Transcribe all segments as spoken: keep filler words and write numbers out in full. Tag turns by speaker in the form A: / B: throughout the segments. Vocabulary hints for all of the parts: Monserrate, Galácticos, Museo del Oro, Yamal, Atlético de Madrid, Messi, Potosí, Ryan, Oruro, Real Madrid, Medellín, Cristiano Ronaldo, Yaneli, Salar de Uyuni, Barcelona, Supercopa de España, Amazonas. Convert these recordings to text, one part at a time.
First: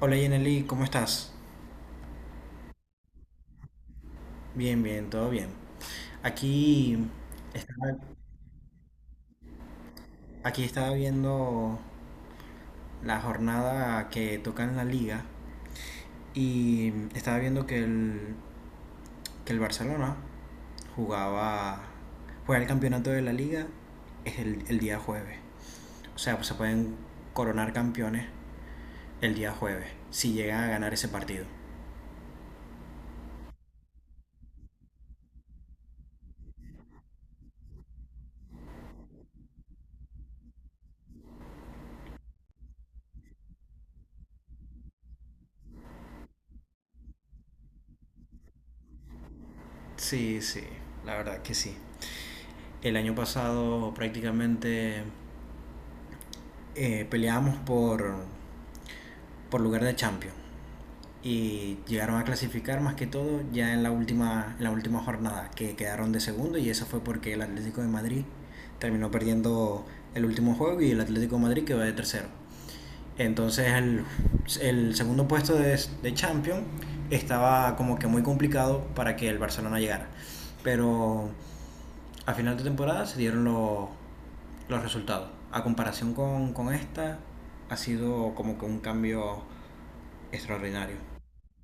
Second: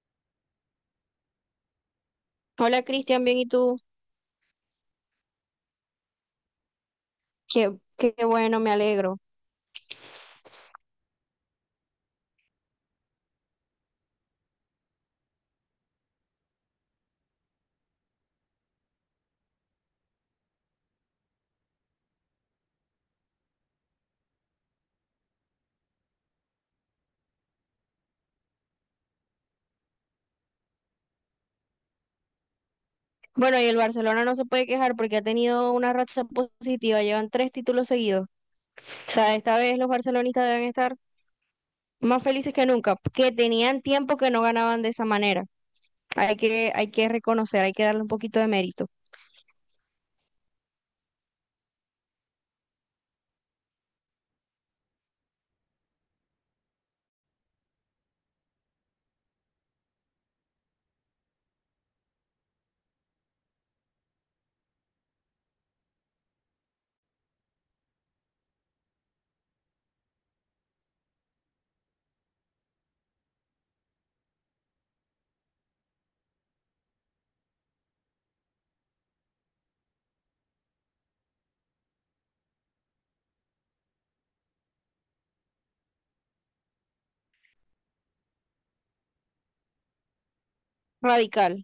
A: Hola Yaneli, ¿cómo estás?
B: Hola Cristian, bien, ¿y tú?
A: Bien, bien, todo bien. Aquí
B: Qué,
A: estaba,
B: qué bueno, me alegro.
A: aquí estaba viendo la jornada que toca en la liga y estaba viendo que el, que el Barcelona jugaba, juega el campeonato de la liga es el, el día jueves. O sea, pues se pueden coronar campeones el día jueves si llegan a ganar ese partido.
B: Bueno, y el Barcelona no se puede quejar porque ha tenido una racha positiva, llevan tres títulos seguidos. O sea, esta vez los barcelonistas deben estar más felices que nunca, que tenían tiempo que no ganaban de esa manera. Hay que, hay que reconocer, hay que darle un poquito de mérito.
A: Sí, sí, la verdad que sí. El año pasado prácticamente eh, peleábamos por, por lugar de champions y llegaron a clasificar más que todo ya en la última en la última jornada que quedaron de segundo y eso fue porque el Atlético de Madrid terminó perdiendo el último juego y el Atlético de Madrid quedó de tercero entonces el, el segundo puesto de, de Champions estaba como que muy complicado para que el Barcelona llegara, pero a final de temporada se dieron los los resultados. A comparación con, con esta, ha sido como que un cambio extraordinario.
B: Radical.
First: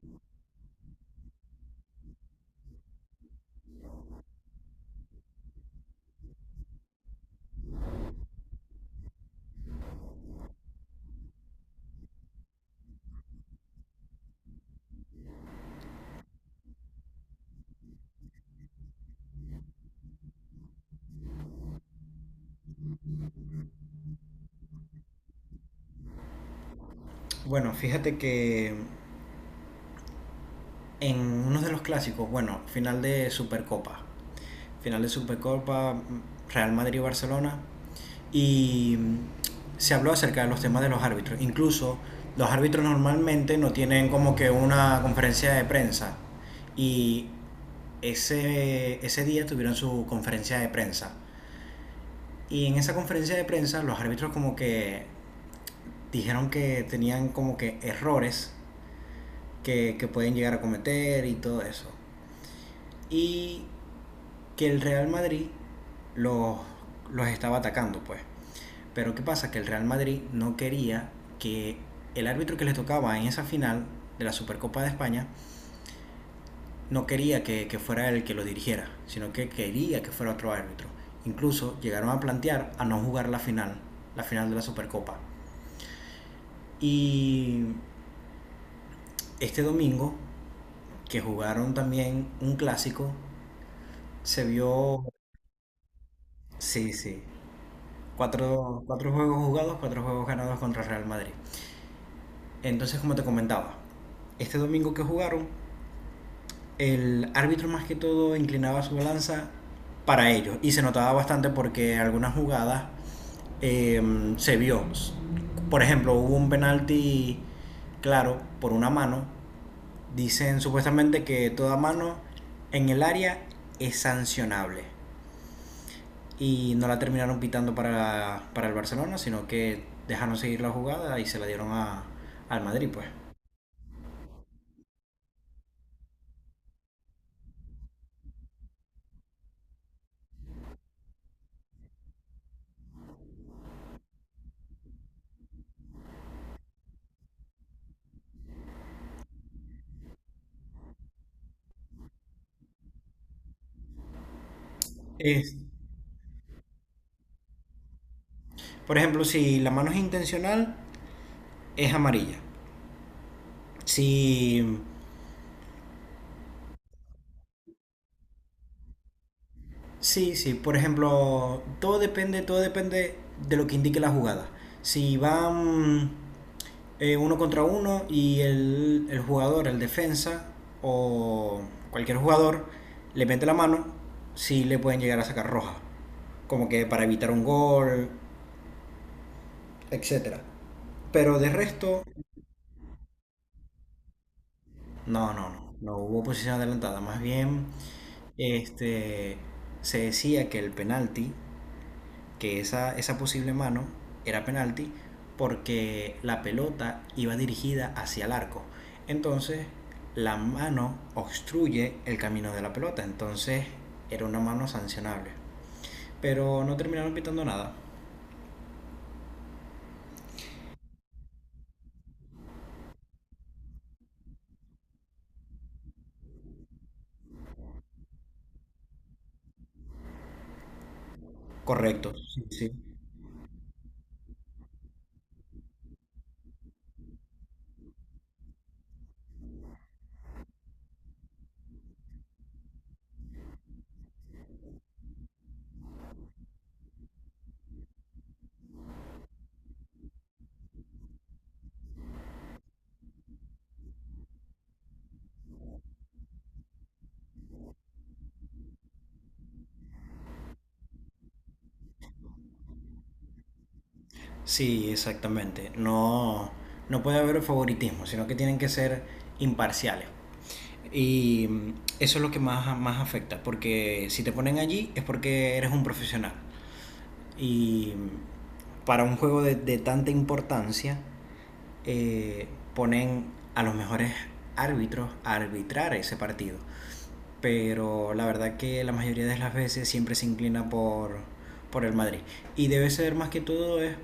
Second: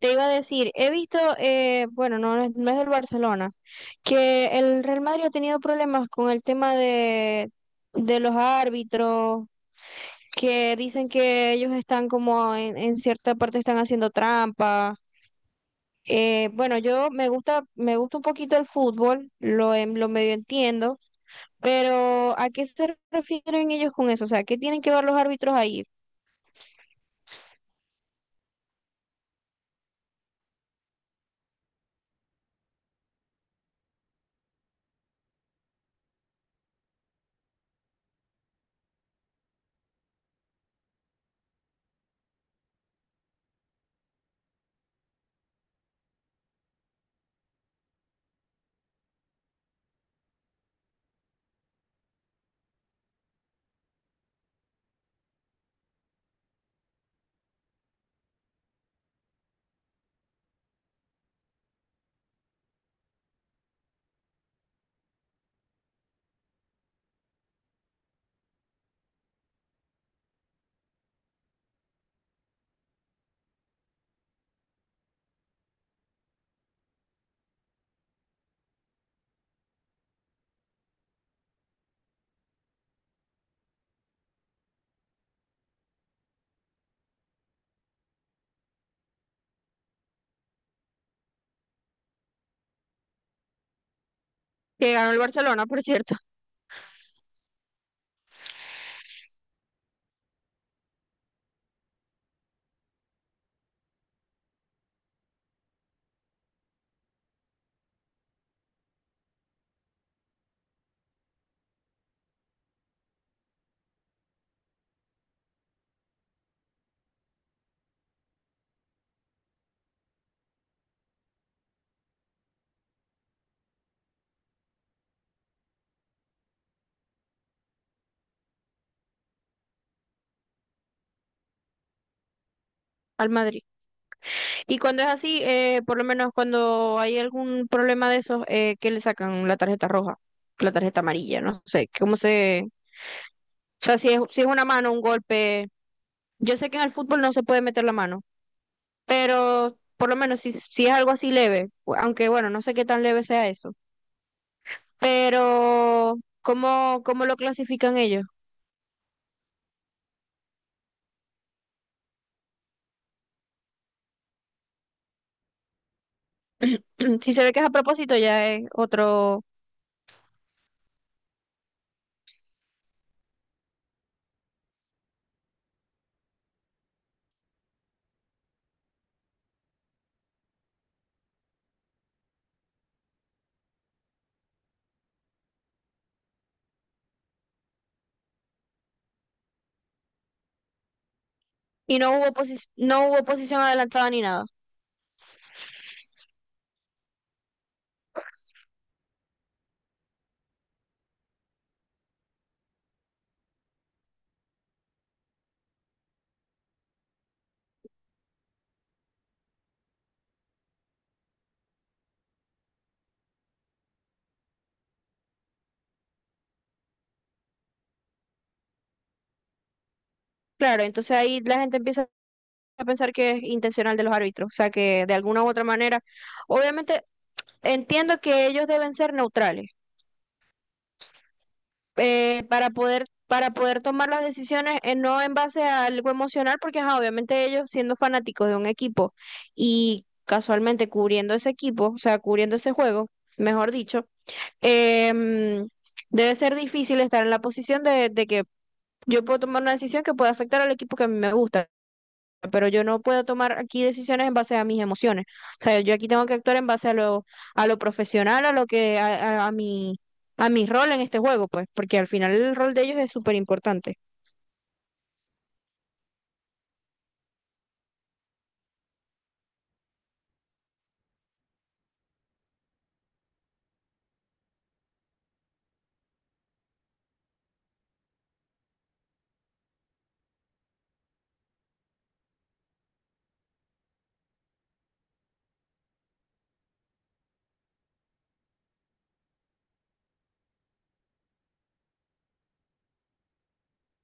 B: Te iba a decir, he visto, eh, bueno, no, es- no es del Barcelona, que el Real Madrid ha tenido problemas con el tema de, de los árbitros, que dicen que ellos están como en, en cierta parte están haciendo trampa. Eh, bueno, yo me gusta, me gusta un poquito el fútbol, lo, en- lo medio entiendo, pero ¿a qué se refieren ellos con eso? O sea, ¿qué tienen que ver los árbitros ahí?
A: Bueno, fíjate que en uno de los clásicos, bueno, final de Supercopa. Final de Supercopa, Real Madrid-Barcelona. Y se habló acerca de los temas de los árbitros. Incluso los árbitros normalmente no tienen como que una conferencia de prensa. Y ese, ese día tuvieron su conferencia de prensa. Y en esa conferencia de prensa los árbitros como que dijeron que tenían como que errores que, que pueden llegar a cometer y todo eso. Y que el Real Madrid los, los estaba atacando, pues. Pero ¿qué pasa? Que el Real Madrid no quería que el árbitro que les tocaba en esa final de la Supercopa de España no quería que, que fuera el que lo dirigiera, sino que quería que fuera otro árbitro. Incluso llegaron a plantear a no jugar la final, la final de la Supercopa. Y este domingo, que jugaron también un clásico, se
B: Que
A: vio,
B: ganó el Barcelona, por cierto,
A: sí, sí, cuatro, cuatro juegos jugados, cuatro juegos ganados contra el Real Madrid. Entonces, como te comentaba, este domingo que jugaron, el árbitro más que todo inclinaba su balanza para ellos y se notaba bastante porque algunas jugadas eh, se vio. Por ejemplo, hubo un penalti claro por una mano. Dicen supuestamente que toda mano en el área es sancionable. Y no la terminaron pitando para, para el Barcelona, sino que dejaron seguir la jugada y se la dieron a, al Madrid, pues.
B: al Madrid. Y cuando es así, eh, por lo menos cuando hay algún problema de esos, eh, ¿qué le sacan la tarjeta roja? La tarjeta amarilla, no sé, ¿cómo se...? O sea, si es, si es una mano, un golpe... Yo sé que en el fútbol no se puede meter la mano, pero por lo menos si, si es algo así leve, aunque bueno, no sé qué tan leve sea eso,
A: Es-
B: pero ¿cómo, cómo lo clasifican ellos?
A: por ejemplo, si la mano es intencional, es amarilla. Si,
B: Si se ve que es a propósito, ya es otro...
A: sí, sí, por ejemplo, todo depende, todo depende de lo que indique la jugada. Si van eh, uno contra uno y el, el jugador, el defensa o cualquier jugador le mete la mano, sí le pueden llegar a sacar roja, como que para evitar un gol, etcétera. Pero de
B: Y
A: resto,
B: no hubo, posi- no hubo posición adelantada ni nada.
A: no, no, no, no hubo posición adelantada, más bien este, se decía que el penalti, que esa, esa posible mano era penalti porque la pelota iba dirigida hacia el arco. Entonces, la mano obstruye el camino de la pelota. Entonces, era una mano sancionable. Pero no terminaron pitando nada.
B: Claro, entonces ahí la gente empieza a pensar que es intencional de los árbitros, o sea que de alguna u otra manera, obviamente entiendo que ellos deben ser neutrales,
A: Correcto. Sí,
B: eh,
A: sí.
B: para poder para poder tomar las decisiones, eh, no en base a algo emocional, porque ajá, obviamente ellos siendo fanáticos de un equipo y casualmente cubriendo ese equipo, o sea, cubriendo ese juego, mejor dicho, em, debe ser difícil estar en la posición de, de que yo puedo tomar una decisión que pueda afectar al equipo que a mí me gusta, pero yo no puedo tomar aquí decisiones en base a mis emociones. O sea, yo aquí tengo que actuar en base a lo, a lo profesional, a lo que, a, a, a mi, a mi rol en este juego, pues, porque al final el rol de ellos es súper importante.
A: Sí, exactamente. No, no puede haber favoritismo, sino que tienen que ser imparciales. Y mm, eso es lo que más, más afecta, porque si te ponen allí es porque eres un profesional. Y para un juego de, de tanta importancia, eh, ponen a los mejores árbitros a arbitrar ese partido. Pero la verdad que la mayoría de las veces siempre se inclina por, por el Madrid. Y debe ser más que todo es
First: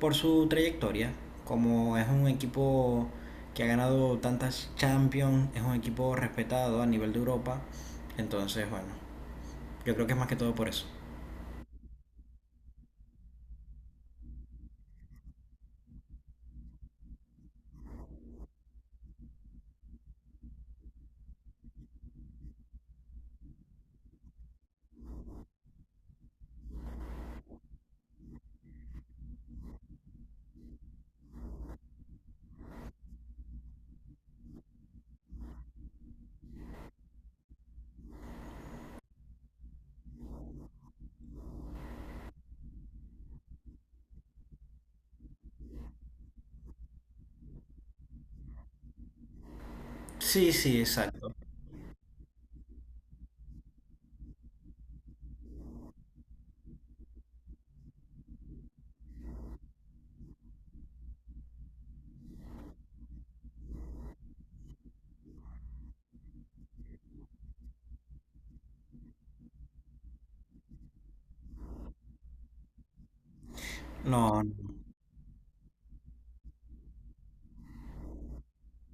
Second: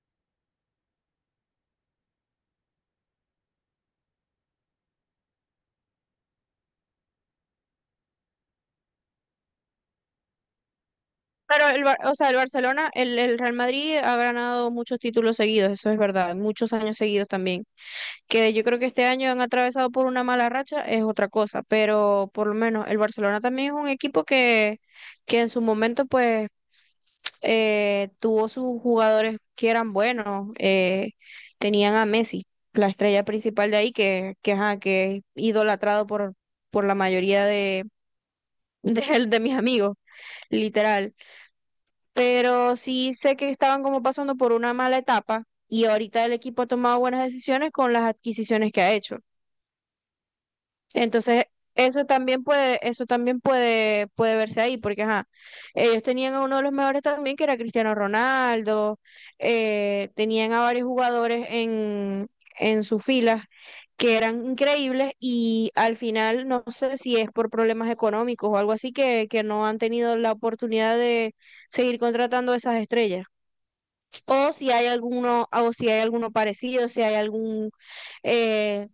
A: por su trayectoria. Como es un equipo que ha ganado tantas Champions, es un equipo respetado a nivel de Europa. Entonces, bueno, yo creo que es más que todo por eso.
B: Pero el, Bar- o sea, el Barcelona, el, el Real Madrid ha ganado muchos títulos seguidos, eso es verdad, muchos años seguidos también. Que yo creo que este año han atravesado por una mala racha es otra cosa, pero por lo menos el Barcelona también es un equipo que, que en su momento pues eh, tuvo sus jugadores que eran buenos, eh, tenían a Messi, la estrella principal de ahí, que, que, ajá, que es idolatrado por, por la mayoría de, de, de mis amigos, literal. Pero sí sé que estaban como pasando por una mala etapa y ahorita el equipo ha tomado buenas decisiones con las adquisiciones que ha hecho.
A: Sí, sí, exacto.
B: Entonces, eso también puede, eso también puede, puede verse ahí, porque ajá, ellos tenían a uno de los mejores también, que era Cristiano Ronaldo, eh, tenían a varios jugadores en, en sus filas que eran increíbles y al final no sé si es por problemas económicos o algo así que, que no han tenido la oportunidad de seguir contratando a esas estrellas
A: No,
B: o
A: no.
B: si hay alguno, o si hay alguno parecido, si hay algún eh,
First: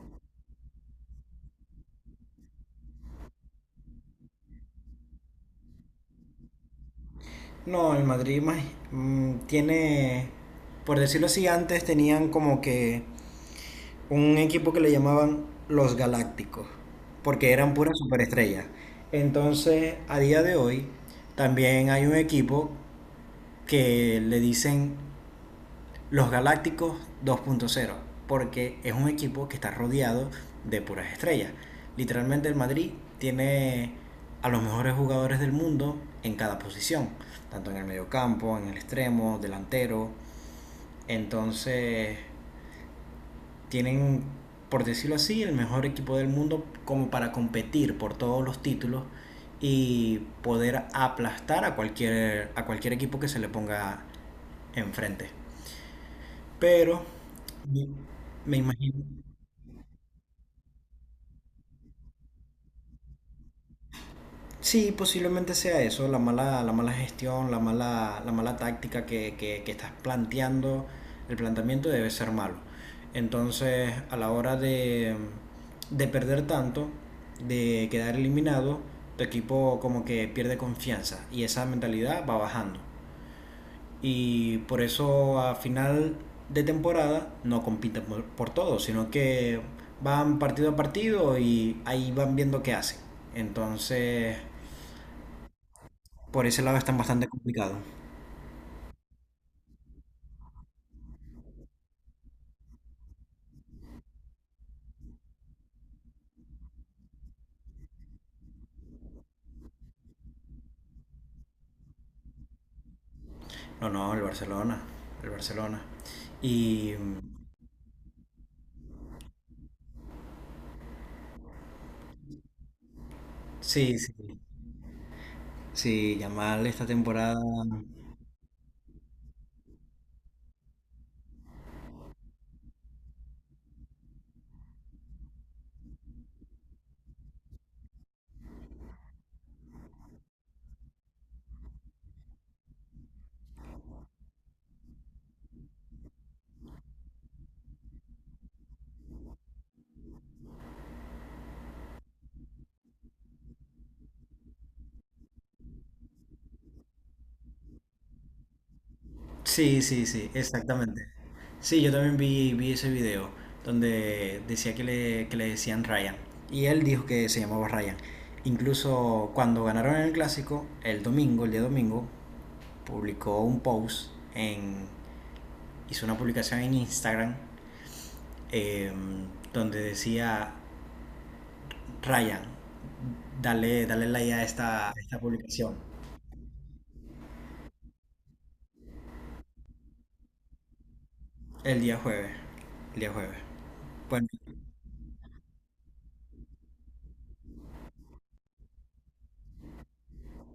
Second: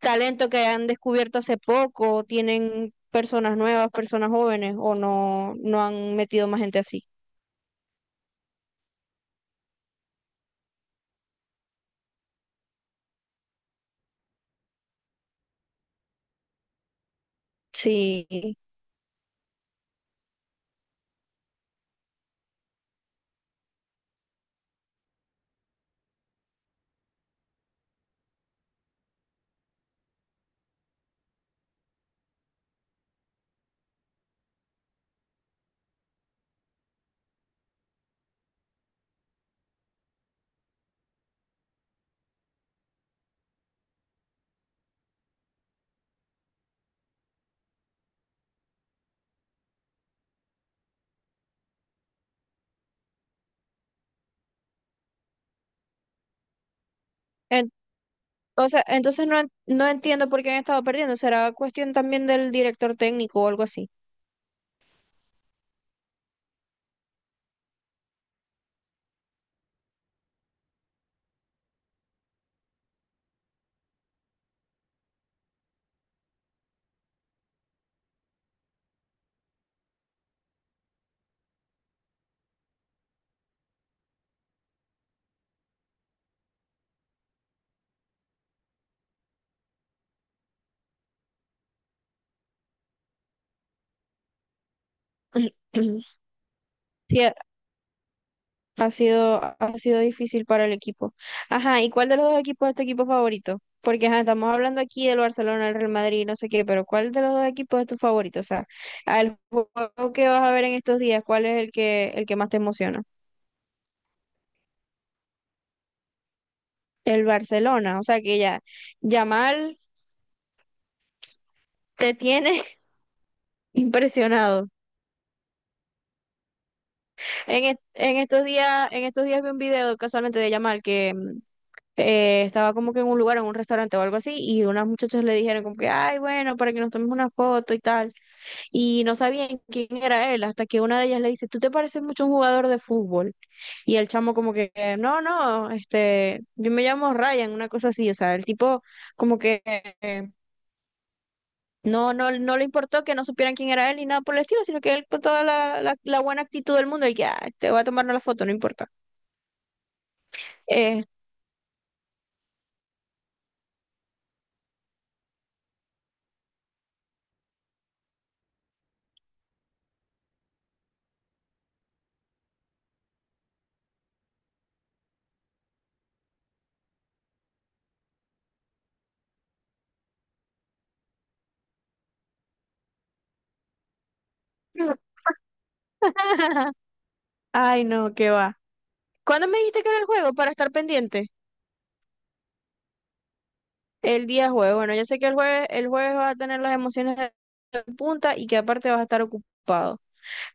B: talento que han descubierto hace poco, o tienen personas nuevas, personas jóvenes, o no, no han metido más gente así.
A: No, el Madrid más- mm, tiene, por decirlo así, antes tenían como que un equipo que le llamaban los Galácticos, porque eran puras
B: Sí.
A: superestrellas. Entonces, a día de hoy, también hay un equipo que le dicen los Galácticos dos punto cero, porque es un equipo que está rodeado de puras estrellas. Literalmente el Madrid tiene a los mejores jugadores del mundo en cada posición, tanto en el mediocampo, en el extremo, delantero. Entonces tienen, por decirlo así, el mejor equipo del mundo como para competir por todos los títulos y poder aplastar a cualquier, a cualquier equipo que se le ponga enfrente. Pero
B: En-
A: me me
B: o sea,
A: imagino.
B: entonces no, en- no entiendo por qué han estado perdiendo. Será cuestión también del director técnico o algo así.
A: Sí, posiblemente sea eso, la mala, la mala gestión, la mala, la mala táctica que, que- que estás planteando, el planteamiento debe ser malo. Entonces, a la hora de, de perder tanto, de quedar eliminado, tu equipo como que pierde confianza y esa mentalidad va bajando, y por eso a final de temporada no compiten por, por todo, sino que van partido a partido y ahí van viendo qué hacen. Entonces, por ese lado están
B: Sí,
A: bastante complicados.
B: ha sido, ha sido difícil para el equipo. Ajá, ¿y cuál de los dos equipos es tu equipo favorito? Porque ajá, estamos hablando aquí del Barcelona, el Real Madrid, no sé qué, pero ¿cuál de los dos equipos es tu favorito? O sea, al juego que vas a ver en estos días, ¿cuál es el que, el que más te emociona?
A: No, no, el Barcelona, el Barcelona. Y mm,
B: El Barcelona, o sea que ya, Yamal te tiene
A: sí, sí,
B: impresionado.
A: sí, Yamal esta temporada.
B: En, est- en estos días, en estos días vi un video casualmente de Yamal que mm, eh, estaba como que en un lugar, en un restaurante o algo así, y unas muchachas le dijeron como que, ay, bueno, para que nos tomemos una foto y tal. Y no sabían quién era él, hasta que una de ellas le dice, tú te pareces mucho a un jugador de fútbol. Y el chamo como que, no, no, este, yo me llamo Ryan, una cosa así, o sea, el tipo como que... eh, no, no, no le importó que no supieran quién era él ni nada por el estilo, sino que él con toda la, la, la buena actitud del mundo, y que, "Ah, te voy a tomar la foto, no importa."
A: Sí, sí, sí, exactamente.
B: Eh,
A: Sí, yo también vi, vi ese video donde decía que le, que le decían Ryan. Y él dijo que se llamaba Ryan. Incluso cuando ganaron el clásico, el domingo, el día domingo, publicó un post en, hizo una publicación en Instagram, eh, donde decía Ryan, dale, dale like a esta, a esta publicación.
B: Ay, no, qué va. ¿Cuándo me dijiste que era el juego para estar pendiente?
A: El día jueves. El día jueves.
B: El
A: Bueno,
B: día jueves. Bueno, yo sé que el jueves, el jueves vas a tener las emociones de punta y que aparte vas a estar ocupado.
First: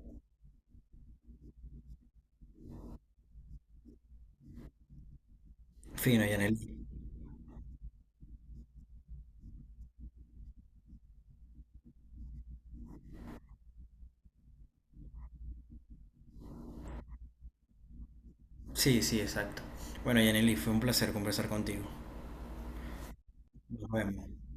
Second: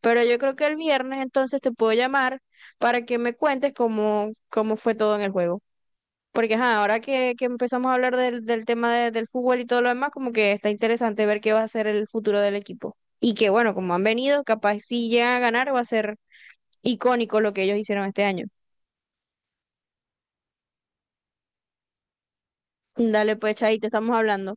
B: Pero yo creo que el viernes entonces te puedo llamar para que me cuentes cómo, cómo fue todo en el juego.
A: fino,
B: Porque
A: Yanel.
B: ajá, ahora que, que empezamos a hablar del, del tema de- del fútbol y todo lo demás, como que está interesante ver qué va a ser el futuro del equipo. Y que bueno, como han venido, capaz si llegan a ganar va a ser icónico lo que ellos hicieron este año.
A: Sí, sí, exacto. Bueno, Yaneli, fue un placer conversar contigo.
B: Dale pues, Chay, te
A: Nos
B: estamos
A: vemos.
B: hablando.